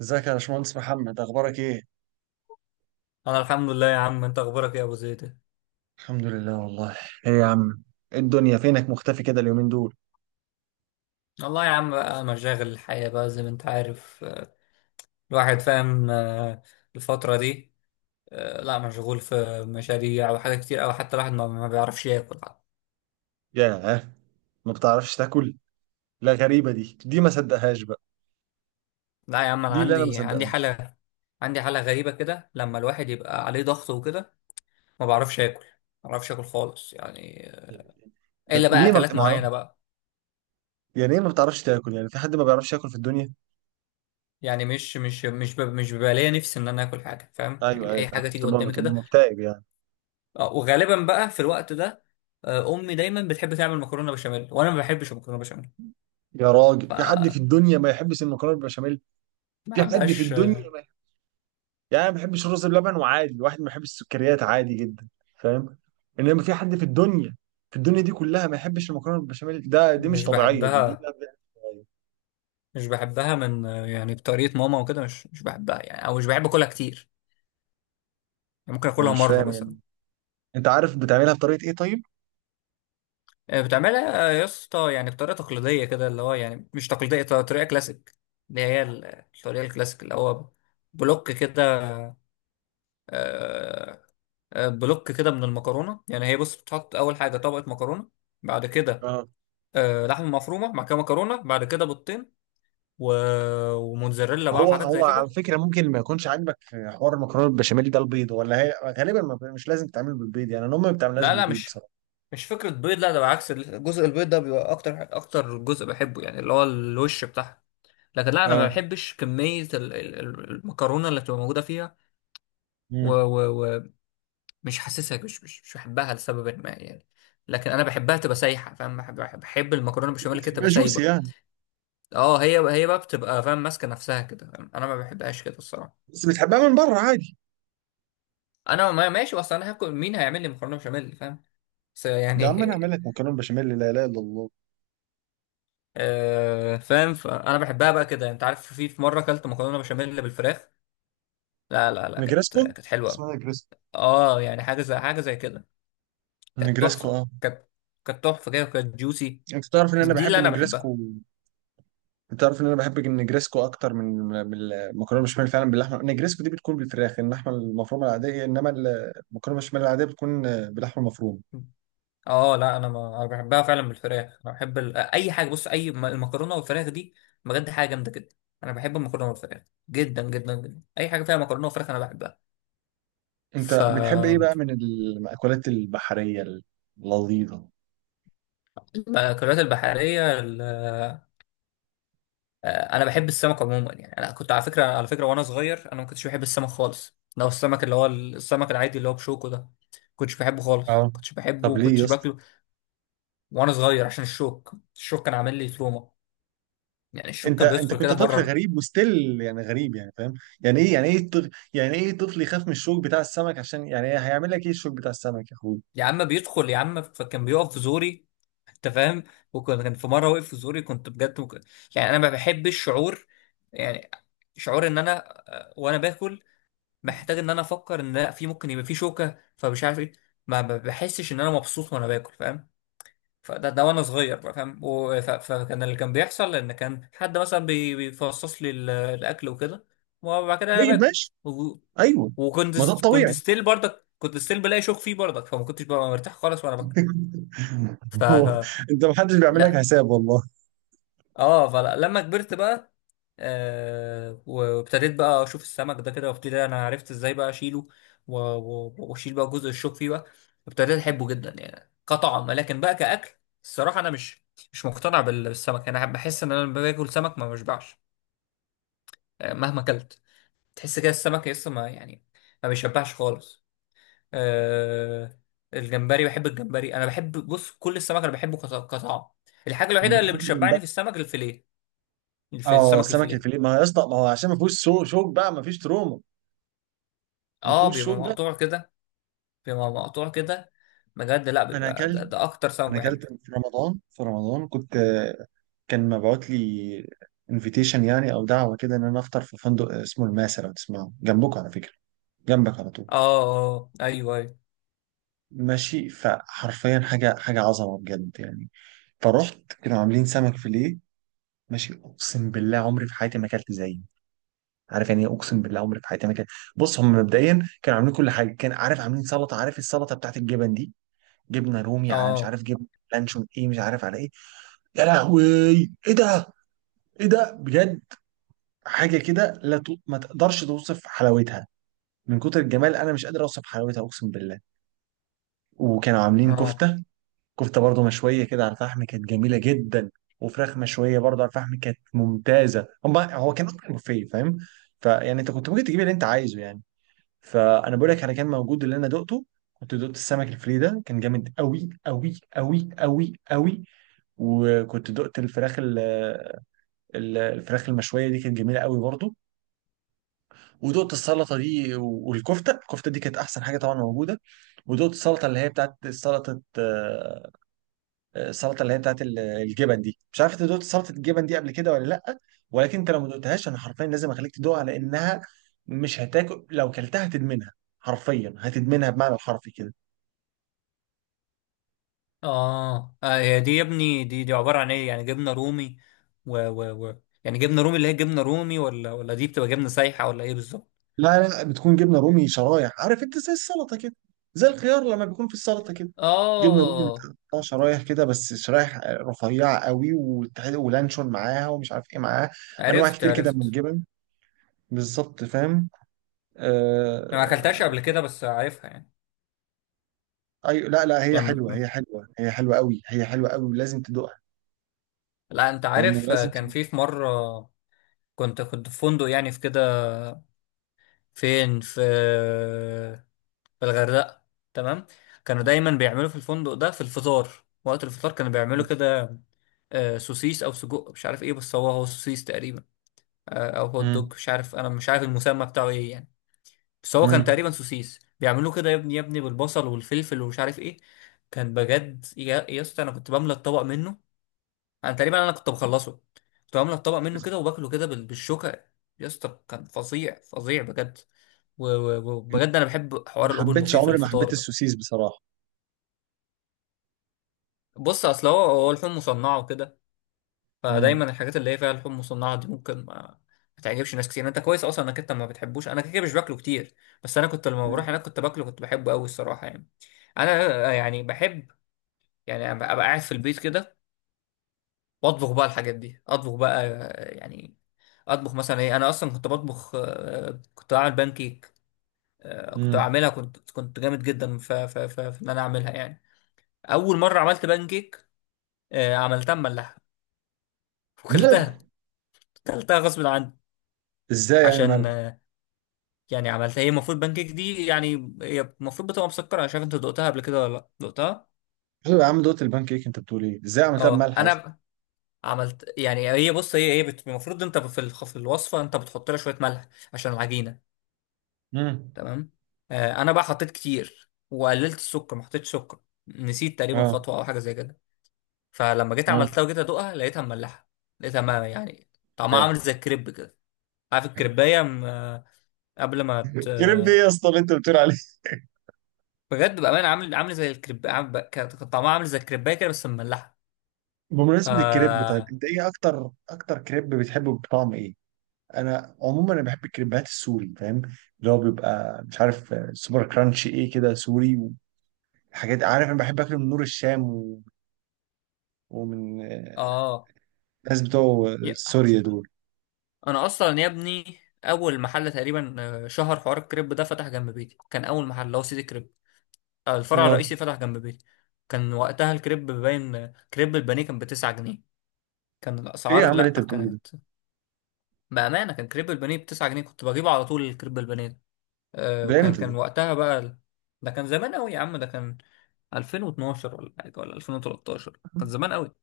ازيك يا باشمهندس محمد؟ اخبارك ايه؟ انا الحمد لله يا عم، انت اخبارك ايه يا ابو زيد؟ الحمد لله والله. ايه يا عم؟ ايه الدنيا، فينك مختفي كده اليومين دول؟ والله يا عم، بقى مشاغل الحياة بقى زي ما انت عارف، الواحد فاهم. الفترة دي، لا، مشغول في مشاريع وحاجات كتير، او حتى الواحد ما بيعرفش ياكل حتى. ياه! ما بتعرفش تاكل؟ لا، غريبة، دي ما صدقهاش بقى. لا يا عم، انا دي اللي انا ما عندي صدقهاش. حالة، عندي حالة غريبة كده لما الواحد يبقى عليه ضغط وكده، ما بعرفش اكل، ما بعرفش اكل خالص يعني. ده الا بقى ليه ما بت... اكلات ما- معينة بقى. يعني ايه ما بتعرفش تاكل؟ يعني في حد ما بيعرفش ياكل في الدنيا؟ يعني مش بيبقى ليا نفسي ان انا اكل حاجة، فاهم؟ ايوه يعني ايوه، اي حاجة فعلا تيجي بتبقى قدامي بتبقى كده. مكتئب يعني. وغالبا بقى في الوقت ده، امي دايما بتحب تعمل مكرونه بشاميل، وانا ما بحبش المكرونه بشاميل. يا راجل، ف في حد في ما الدنيا ما يحبش المكرونة بالبشاميل؟ في حد في بحبهاش الدنيا؟ آه، يعني أنا ما بحبش الرز بلبن، وعادي، الواحد ما بيحبش السكريات، عادي جدا، فاهم؟ انما في حد في الدنيا، في الدنيا دي كلها، ما يحبش المكرونه بالبشاميل؟ دي مش مش طبيعيه. دي بحبها لا، بجد مش طبيعية. مش بحبها من، يعني بطريقه ماما وكده، مش بحبها يعني، او مش بحب اكلها كتير، يعني ممكن انا اكلها مش مره فاهم مثلا. يعني. انت عارف بتعملها بطريقه ايه طيب؟ بتعملها، يا اسطى، يعني بطريقه تقليديه كده، اللي هو يعني مش تقليديه، طريقه كلاسيك، اللي هي الطريقه الكلاسيك، اللي هو بلوك كده. آه، بلوك كده من المكرونه. يعني هي بص، بتحط اول حاجه طبقه مكرونه، بعد كده اه، لحمه مفرومه مع كده مكرونه، بعد كده بيضتين و... وموتزاريلا بقى هو وحاجات زي هو على كده. فكره ممكن ما يكونش عاجبك في حوار المكرونه بالبشاميل ده البيض، ولا هي غالبا ما مش لازم تتعمل بالبيض، يعني انا امي ما بتعملهاش لا لا، بالبيض مش بصراحه. مش فكره بيض، لا، ده بالعكس الجزء البيض ده بيبقى اكتر جزء بحبه، يعني اللي هو الوش بتاعها. لكن لا، انا ما اه. بحبش كميه المكرونه اللي بتبقى موجوده فيها. ومش مم. و... و- ومش حاسسها، مش بحبها لسبب ما يعني. لكن انا بحبها تبقى سايحه، فاهم؟ بحب المكرونه بالبشاميل كده بتحبها تبقى جوسي سايبه. يعني؟ اه، هي بقى بتبقى، فاهم؟ ماسكه نفسها كده، فاهم؟ انا ما بحبهاش كده الصراحه. بس بتحبها من بره عادي. انا، ما ماشي، بس انا هاكل، مين هيعمل لي مكرونه بشاميل، فاهم؟ بس ده عم، انا اعمل يعني لك مكرونه بشاميل، لا اله الا الله. فاهم؟ فانا بحبها بقى كده. انت عارف، في مره اكلت مكرونه بشاميل بالفراخ، لا لا لا، نجرسكو. كانت حلوه. اسمها نجرسكو. اه، يعني حاجه زي كده. كانت نجريسكو، تحفه، اه. كانت تحفه كده وكانت جوسي. انت تعرف ان انا دي بحب اللي انا بحبها. النجريسكو؟ انت تعرف ان انا بحب النجريسكو اكتر من المكرونه بشاميل؟ فعلا باللحمه. النجريسكو دي بتكون بالفراخ، اللحمه المفرومه العاديه، انما المكرونه بشاميل العاديه بتكون باللحمه المفرومه. اه لا، انا ما انا بحبها فعلا بالفراخ. انا بحب ال... اي حاجه بص اي م- المكرونه والفراخ دي بجد حاجه جامده جدا. انا بحب المكرونه والفراخ جدا جدا جدا، اي حاجه فيها مكرونه وفراخ انا بحبها. انت ف بتحب ايه بقى من المأكولات البحريه اللذيذه؟ المأكولات البحرية، أنا بحب السمك عموما. يعني أنا كنت، على فكرة، وأنا صغير أنا ما كنتش بحب السمك خالص، لو السمك اللي هو السمك العادي اللي هو بشوكه ده، كنتش بحبه خالص، اه، كنتش بحبه طب ليه يا وكنتش اسطى؟ باكله. وأنا صغير عشان الشوك كان عامل لي تروما، يعني الشوك انت كان انت بيدخل كنت كده في طفل مرة. غريب وستيل يعني، غريب يعني، فاهم؟ يعني ايه، يعني ايه طفل، يعني ايه طفل يخاف من الشوك بتاع السمك؟ عشان يعني هيعمل لك ايه الشوك بتاع السمك يا اخوي؟ يا عم بيدخل يا عم، فكان بيقف في زوري، أنت فاهم؟ وكان في مرة وقف في زوري، كنت بجد ممكن يعني. أنا ما بحبش الشعور، يعني شعور إن أنا، وأنا باكل، محتاج ان انا افكر ان لا، في ممكن يبقى في شوكه، فمش عارف ايه. ما بحسش ان انا مبسوط وانا باكل، فاهم؟ ده وانا صغير بقى، فاهم؟ فكان اللي كان بيحصل، ان كان حد مثلا بيفصص لي الاكل وكده، وبعد كده انا طيب باكل. ماشي. و- ايوه. ما ده كنت الطبيعي. ستيل برضك، كنت ستيل بلاقي شوك فيه برضك، فما كنتش ببقى مرتاح خالص وانا باكل. ف هو ف- انت ما حدش بيعمل لك لا. حساب والله. اه، فلما كبرت بقى، وابتديت بقى اشوف السمك ده كده، وابتدي انا عرفت ازاي بقى اشيله، واشيل بقى جزء الشوك فيه بقى. ابتديت احبه جدا يعني كطعم، لكن بقى كاكل الصراحه انا مش مقتنع بالسمك. انا بحس ان انا لما باكل سمك ما بشبعش، مهما اكلت، تحس كده السمك لسه، ما يعني، ما بيشبعش خالص. آه الجمبري، بحب الجمبري. انا بحب، بص، كل السمك انا بحبه كطعم. الحاجه الوحيده اللي بتحدد بتشبعني بقى. في السمك، الفيليه، في اه، السمك سمك الفيليه، الفيليه. ما هو يا اسطى، ما هو عشان ما فيهوش شوك بقى، ما فيش تروما. ما اه، فيهوش بيبقى شوك بقى. مقطوع كده، بيبقى مقطوع كده بجد. لا، انا بيبقى اكلت ده اكتر سمك انا بحبه. اكلت في رمضان كنت كان مبعوت لي انفيتيشن يعني، او دعوه كده، ان انا افطر في فندق اسمه الماسه، لو تسمعه جنبكم على فكره، جنبك على طول. اه، اه، ايوه، ايوه. ماشي، فحرفيا حاجه، حاجه عظمه بجد يعني. فرحت، كانوا عاملين سمك فيليه. ماشي، اقسم بالله عمري في حياتي ما اكلت زيه. عارف يعني إيه؟ اقسم بالله عمري في حياتي ما كان. بص، هم مبدئيا كانوا عاملين كل حاجه. كان عارف، عاملين سلطه. عارف السلطه بتاعت الجبن دي؟ جبنه رومي، على مش اه، عارف جبنه لانشون ايه، مش عارف على ايه. يا لهوي، ايه ده؟ ايه ده بجد؟ حاجه كده، لا ت... ما تقدرش توصف حلاوتها. من كتر الجمال انا مش قادر اوصف حلاوتها، اقسم بالله. وكانوا عاملين اه، كفته. كفته برضو مشويه كده على الفحم، كانت جميله جدا. وفراخ مشويه برضو على الفحم، كانت ممتازه. هو كان اكتر بوفيه، فاهم؟ فيعني انت كنت ممكن تجيب اللي انت عايزه يعني. فانا بقول لك، على كان موجود اللي انا دقته. كنت دقت السمك الفري ده، كان جامد قوي قوي قوي قوي قوي. وكنت دقت الفراخ، الفراخ المشويه دي، كانت جميله قوي برضو. ودقت السلطه دي، والكفته دي كانت احسن حاجه طبعا موجوده. ودقت السلطه اللي هي بتاعت سلطه، السلطه اللي هي بتاعت الجبن دي، مش عارف انت دقت سلطه الجبن دي قبل كده ولا لا. ولكن انت لو ما دقتهاش، انا حرفيا لازم اخليك تدوقها، لانها مش هتاكل. لو كلتها هتدمنها، حرفيا هتدمنها، بمعنى الحرفي كده. اه هي دي يا ابني، دي عبارة عن ايه؟ يعني جبنة رومي و يعني جبنة رومي، اللي هي جبنة رومي، ولا دي بتبقى جبنة سايحة، ولا ايه بالظبط؟ لا لا، بتكون جبنه رومي شرايح، عارف انت، زي السلطه كده، زي الخيار لما بيكون في السلطه كده. جبنه رومي اه، بتقطع شرايح كده، بس شرايح رفيعه قوي، ولانشون معاها، ومش عارف ايه معاها، انواع كتير كده من عرفت. الجبن. بالظبط فاهم. انا ما اكلتهاش آه... قبل كده بس عارفها يعني. اي، لا لا، هي يعني حلوه، م- هي حلوه، هي حلوه قوي، هي حلوه قوي، ولازم تدوقها. لا، انت فاهم، عارف، ولازم كان تدوقها. في مرة، كنت في فندق يعني في كده، في في الغردقة، تمام. كانوا دايما بيعملوا في الفندق ده في الفطار، وقت الفطار كانوا بيعملوا كده، سوسيس او سجق مش عارف ايه، بس هو سوسيس تقريبا. او هوت امم. دوج، مش عارف، انا مش عارف المسمى بتاعه ايه يعني. بس هو كان امم. تقريبا سوسيس، بيعملوه كده يا ابني بالبصل والفلفل ومش عارف ايه. كان بجد يا اسطى، انا كنت بملى الطبق منه، انا تقريبا انا كنت بخلصه، كنت بملى الطبق منه كده وباكله كده بالشوكة. يا اسطى كان فظيع، فظيع بجد. وبجد انا بحب حوار ما الاوبن حبيتش، بوفيه في عمري ما الفطار حبيت ده. السوسيس بصراحه. بص، اصل هو اللحوم مصنعه وكده، امم. فدايما الحاجات اللي هي فيها لحوم مصنعه دي ممكن ما تعجبش ناس كتير. انت كويس اصلا انك انت ما بتحبوش، انا كده كده مش باكله كتير، بس انا كنت لما مم. بروح هناك كنت باكله، كنت بحبه قوي الصراحه يعني. انا يعني بحب يعني ابقى، قاعد في البيت كده واطبخ بقى الحاجات دي، اطبخ بقى، يعني اطبخ مثلا ايه. انا اصلا كنت بطبخ، كنت بعمل بانكيك، كنت امم. بعملها، كنت جامد جدا في ان انا اعملها يعني. اول مره عملت بانكيك، عملتها مملحه ملح؟ وكلتها، كلتها غصب عني. ازاي يعني عشان ملح؟ يعني عملتها، هي المفروض بانكيك دي يعني هي المفروض بتبقى مسكره، مش عارف انت دقتها قبل كده ولا لا دقتها. شوف يا عم، دوت البان كيك، انت بتقول ايه؟ ازاي عملتها اه، بملح اصلا؟ عملت، يعني هي بص، المفروض انت في في الوصفه انت بتحط لها شويه ملح عشان العجينه، امم. تمام. آه انا بقى حطيت كتير وقللت السكر، ما حطيتش سكر، نسيت تقريبا اه، خطوه او حاجه زي كده. فلما جيت اه. عملتها وجيت ادوقها لقيتها مملحه، لقيتها، ما يعني، طعمها عامل فاهم. زي الكريب كده. عارف الكريبايه، قبل ما كريب ايه يا اسطى اللي انت بتقول عليه؟ بجد بأمانة عامل، زي الكريب، كان طعمها عامل زي الكريباية كده بس مملحة. بمناسبة الكريب، طيب فا انت ايه اكتر كريب بتحبه بطعم ايه؟ انا عموما انا بحب الكريبات السوري، فاهم؟ اللي هو بيبقى مش عارف، سوبر كرانش ايه كده سوري، وحاجات. عارف، انا بحب اكله من نور الشام، ومن اه، الناس بتوع يا- سوريا دول. أنا أصلا يا ابني، أول محل تقريبا، شهر حوار الكريب ده فتح جنب بيتي، كان أول محل اللي هو سيدي كريب. الفرع اه، الرئيسي فتح جنب بيتي. كان وقتها الكريب باين، كريب البانيه كان بـ9 جنيه. كان ايه يا الأسعار، عم اللي انت لأ بتقوله ده؟ كانت، بأمانة كان كريب البانيه بـ9 جنيه، كنت بجيبه على طول الكريب البانيه. ده وكان امتى ده؟ وقتها بقى ده كان زمان قوي يا عم، ده كان 2012 ولا حاجه ولا 2013، كان زمان قوي.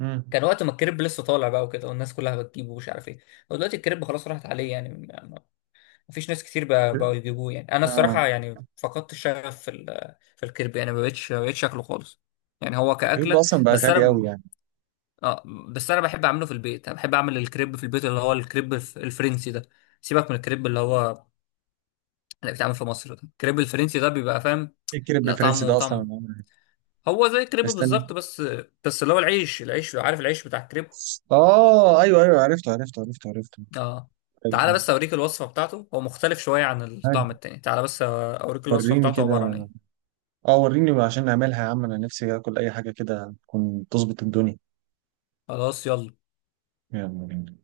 امم. كان وقت ما الكريب لسه طالع بقى وكده، والناس كلها بتجيبه، ومش عارف ايه. هو دلوقتي الكريب خلاص راحت عليه، يعني مفيش ناس كتير بقوا يجيبوه. يعني انا اه، الصراحه يعني فقدت الشغف في في الكريب، يعني ما بقتش شكله خالص يعني، هو الكريب ده كأكلة. اصلا بقى بس انا غالي قوي ب- يعني. اه، بس انا بحب اعمله في البيت، انا بحب اعمل الكريب في البيت، اللي هو الكريب الفرنسي ده. سيبك من الكريب اللي هو اللي بيتعمل في مصر ده، الكريب الفرنسي ده بيبقى، فاهم؟ ايه الكير لا، البريفرنسي طعمه ده اصلا؟ طعم، هو زي الكريب استنى. بالظبط، بس اللي هو العيش، عارف العيش بتاع الكريب، اه، ايوه ايوه، عرفته عرفته عرفته عرفته. اه. تعالى أيوة. بس اوريك الوصفة بتاعته، هو مختلف شوية عن عارف. الطعم التاني، تعالى بس اوريك الوصفة وريني بتاعته كده. عبارة عن ايه. اه، وريني عشان نعملها يا عم، انا نفسي اكل اي حاجه كده تكون تظبط الدنيا. خلاص يلا. يلا بينا.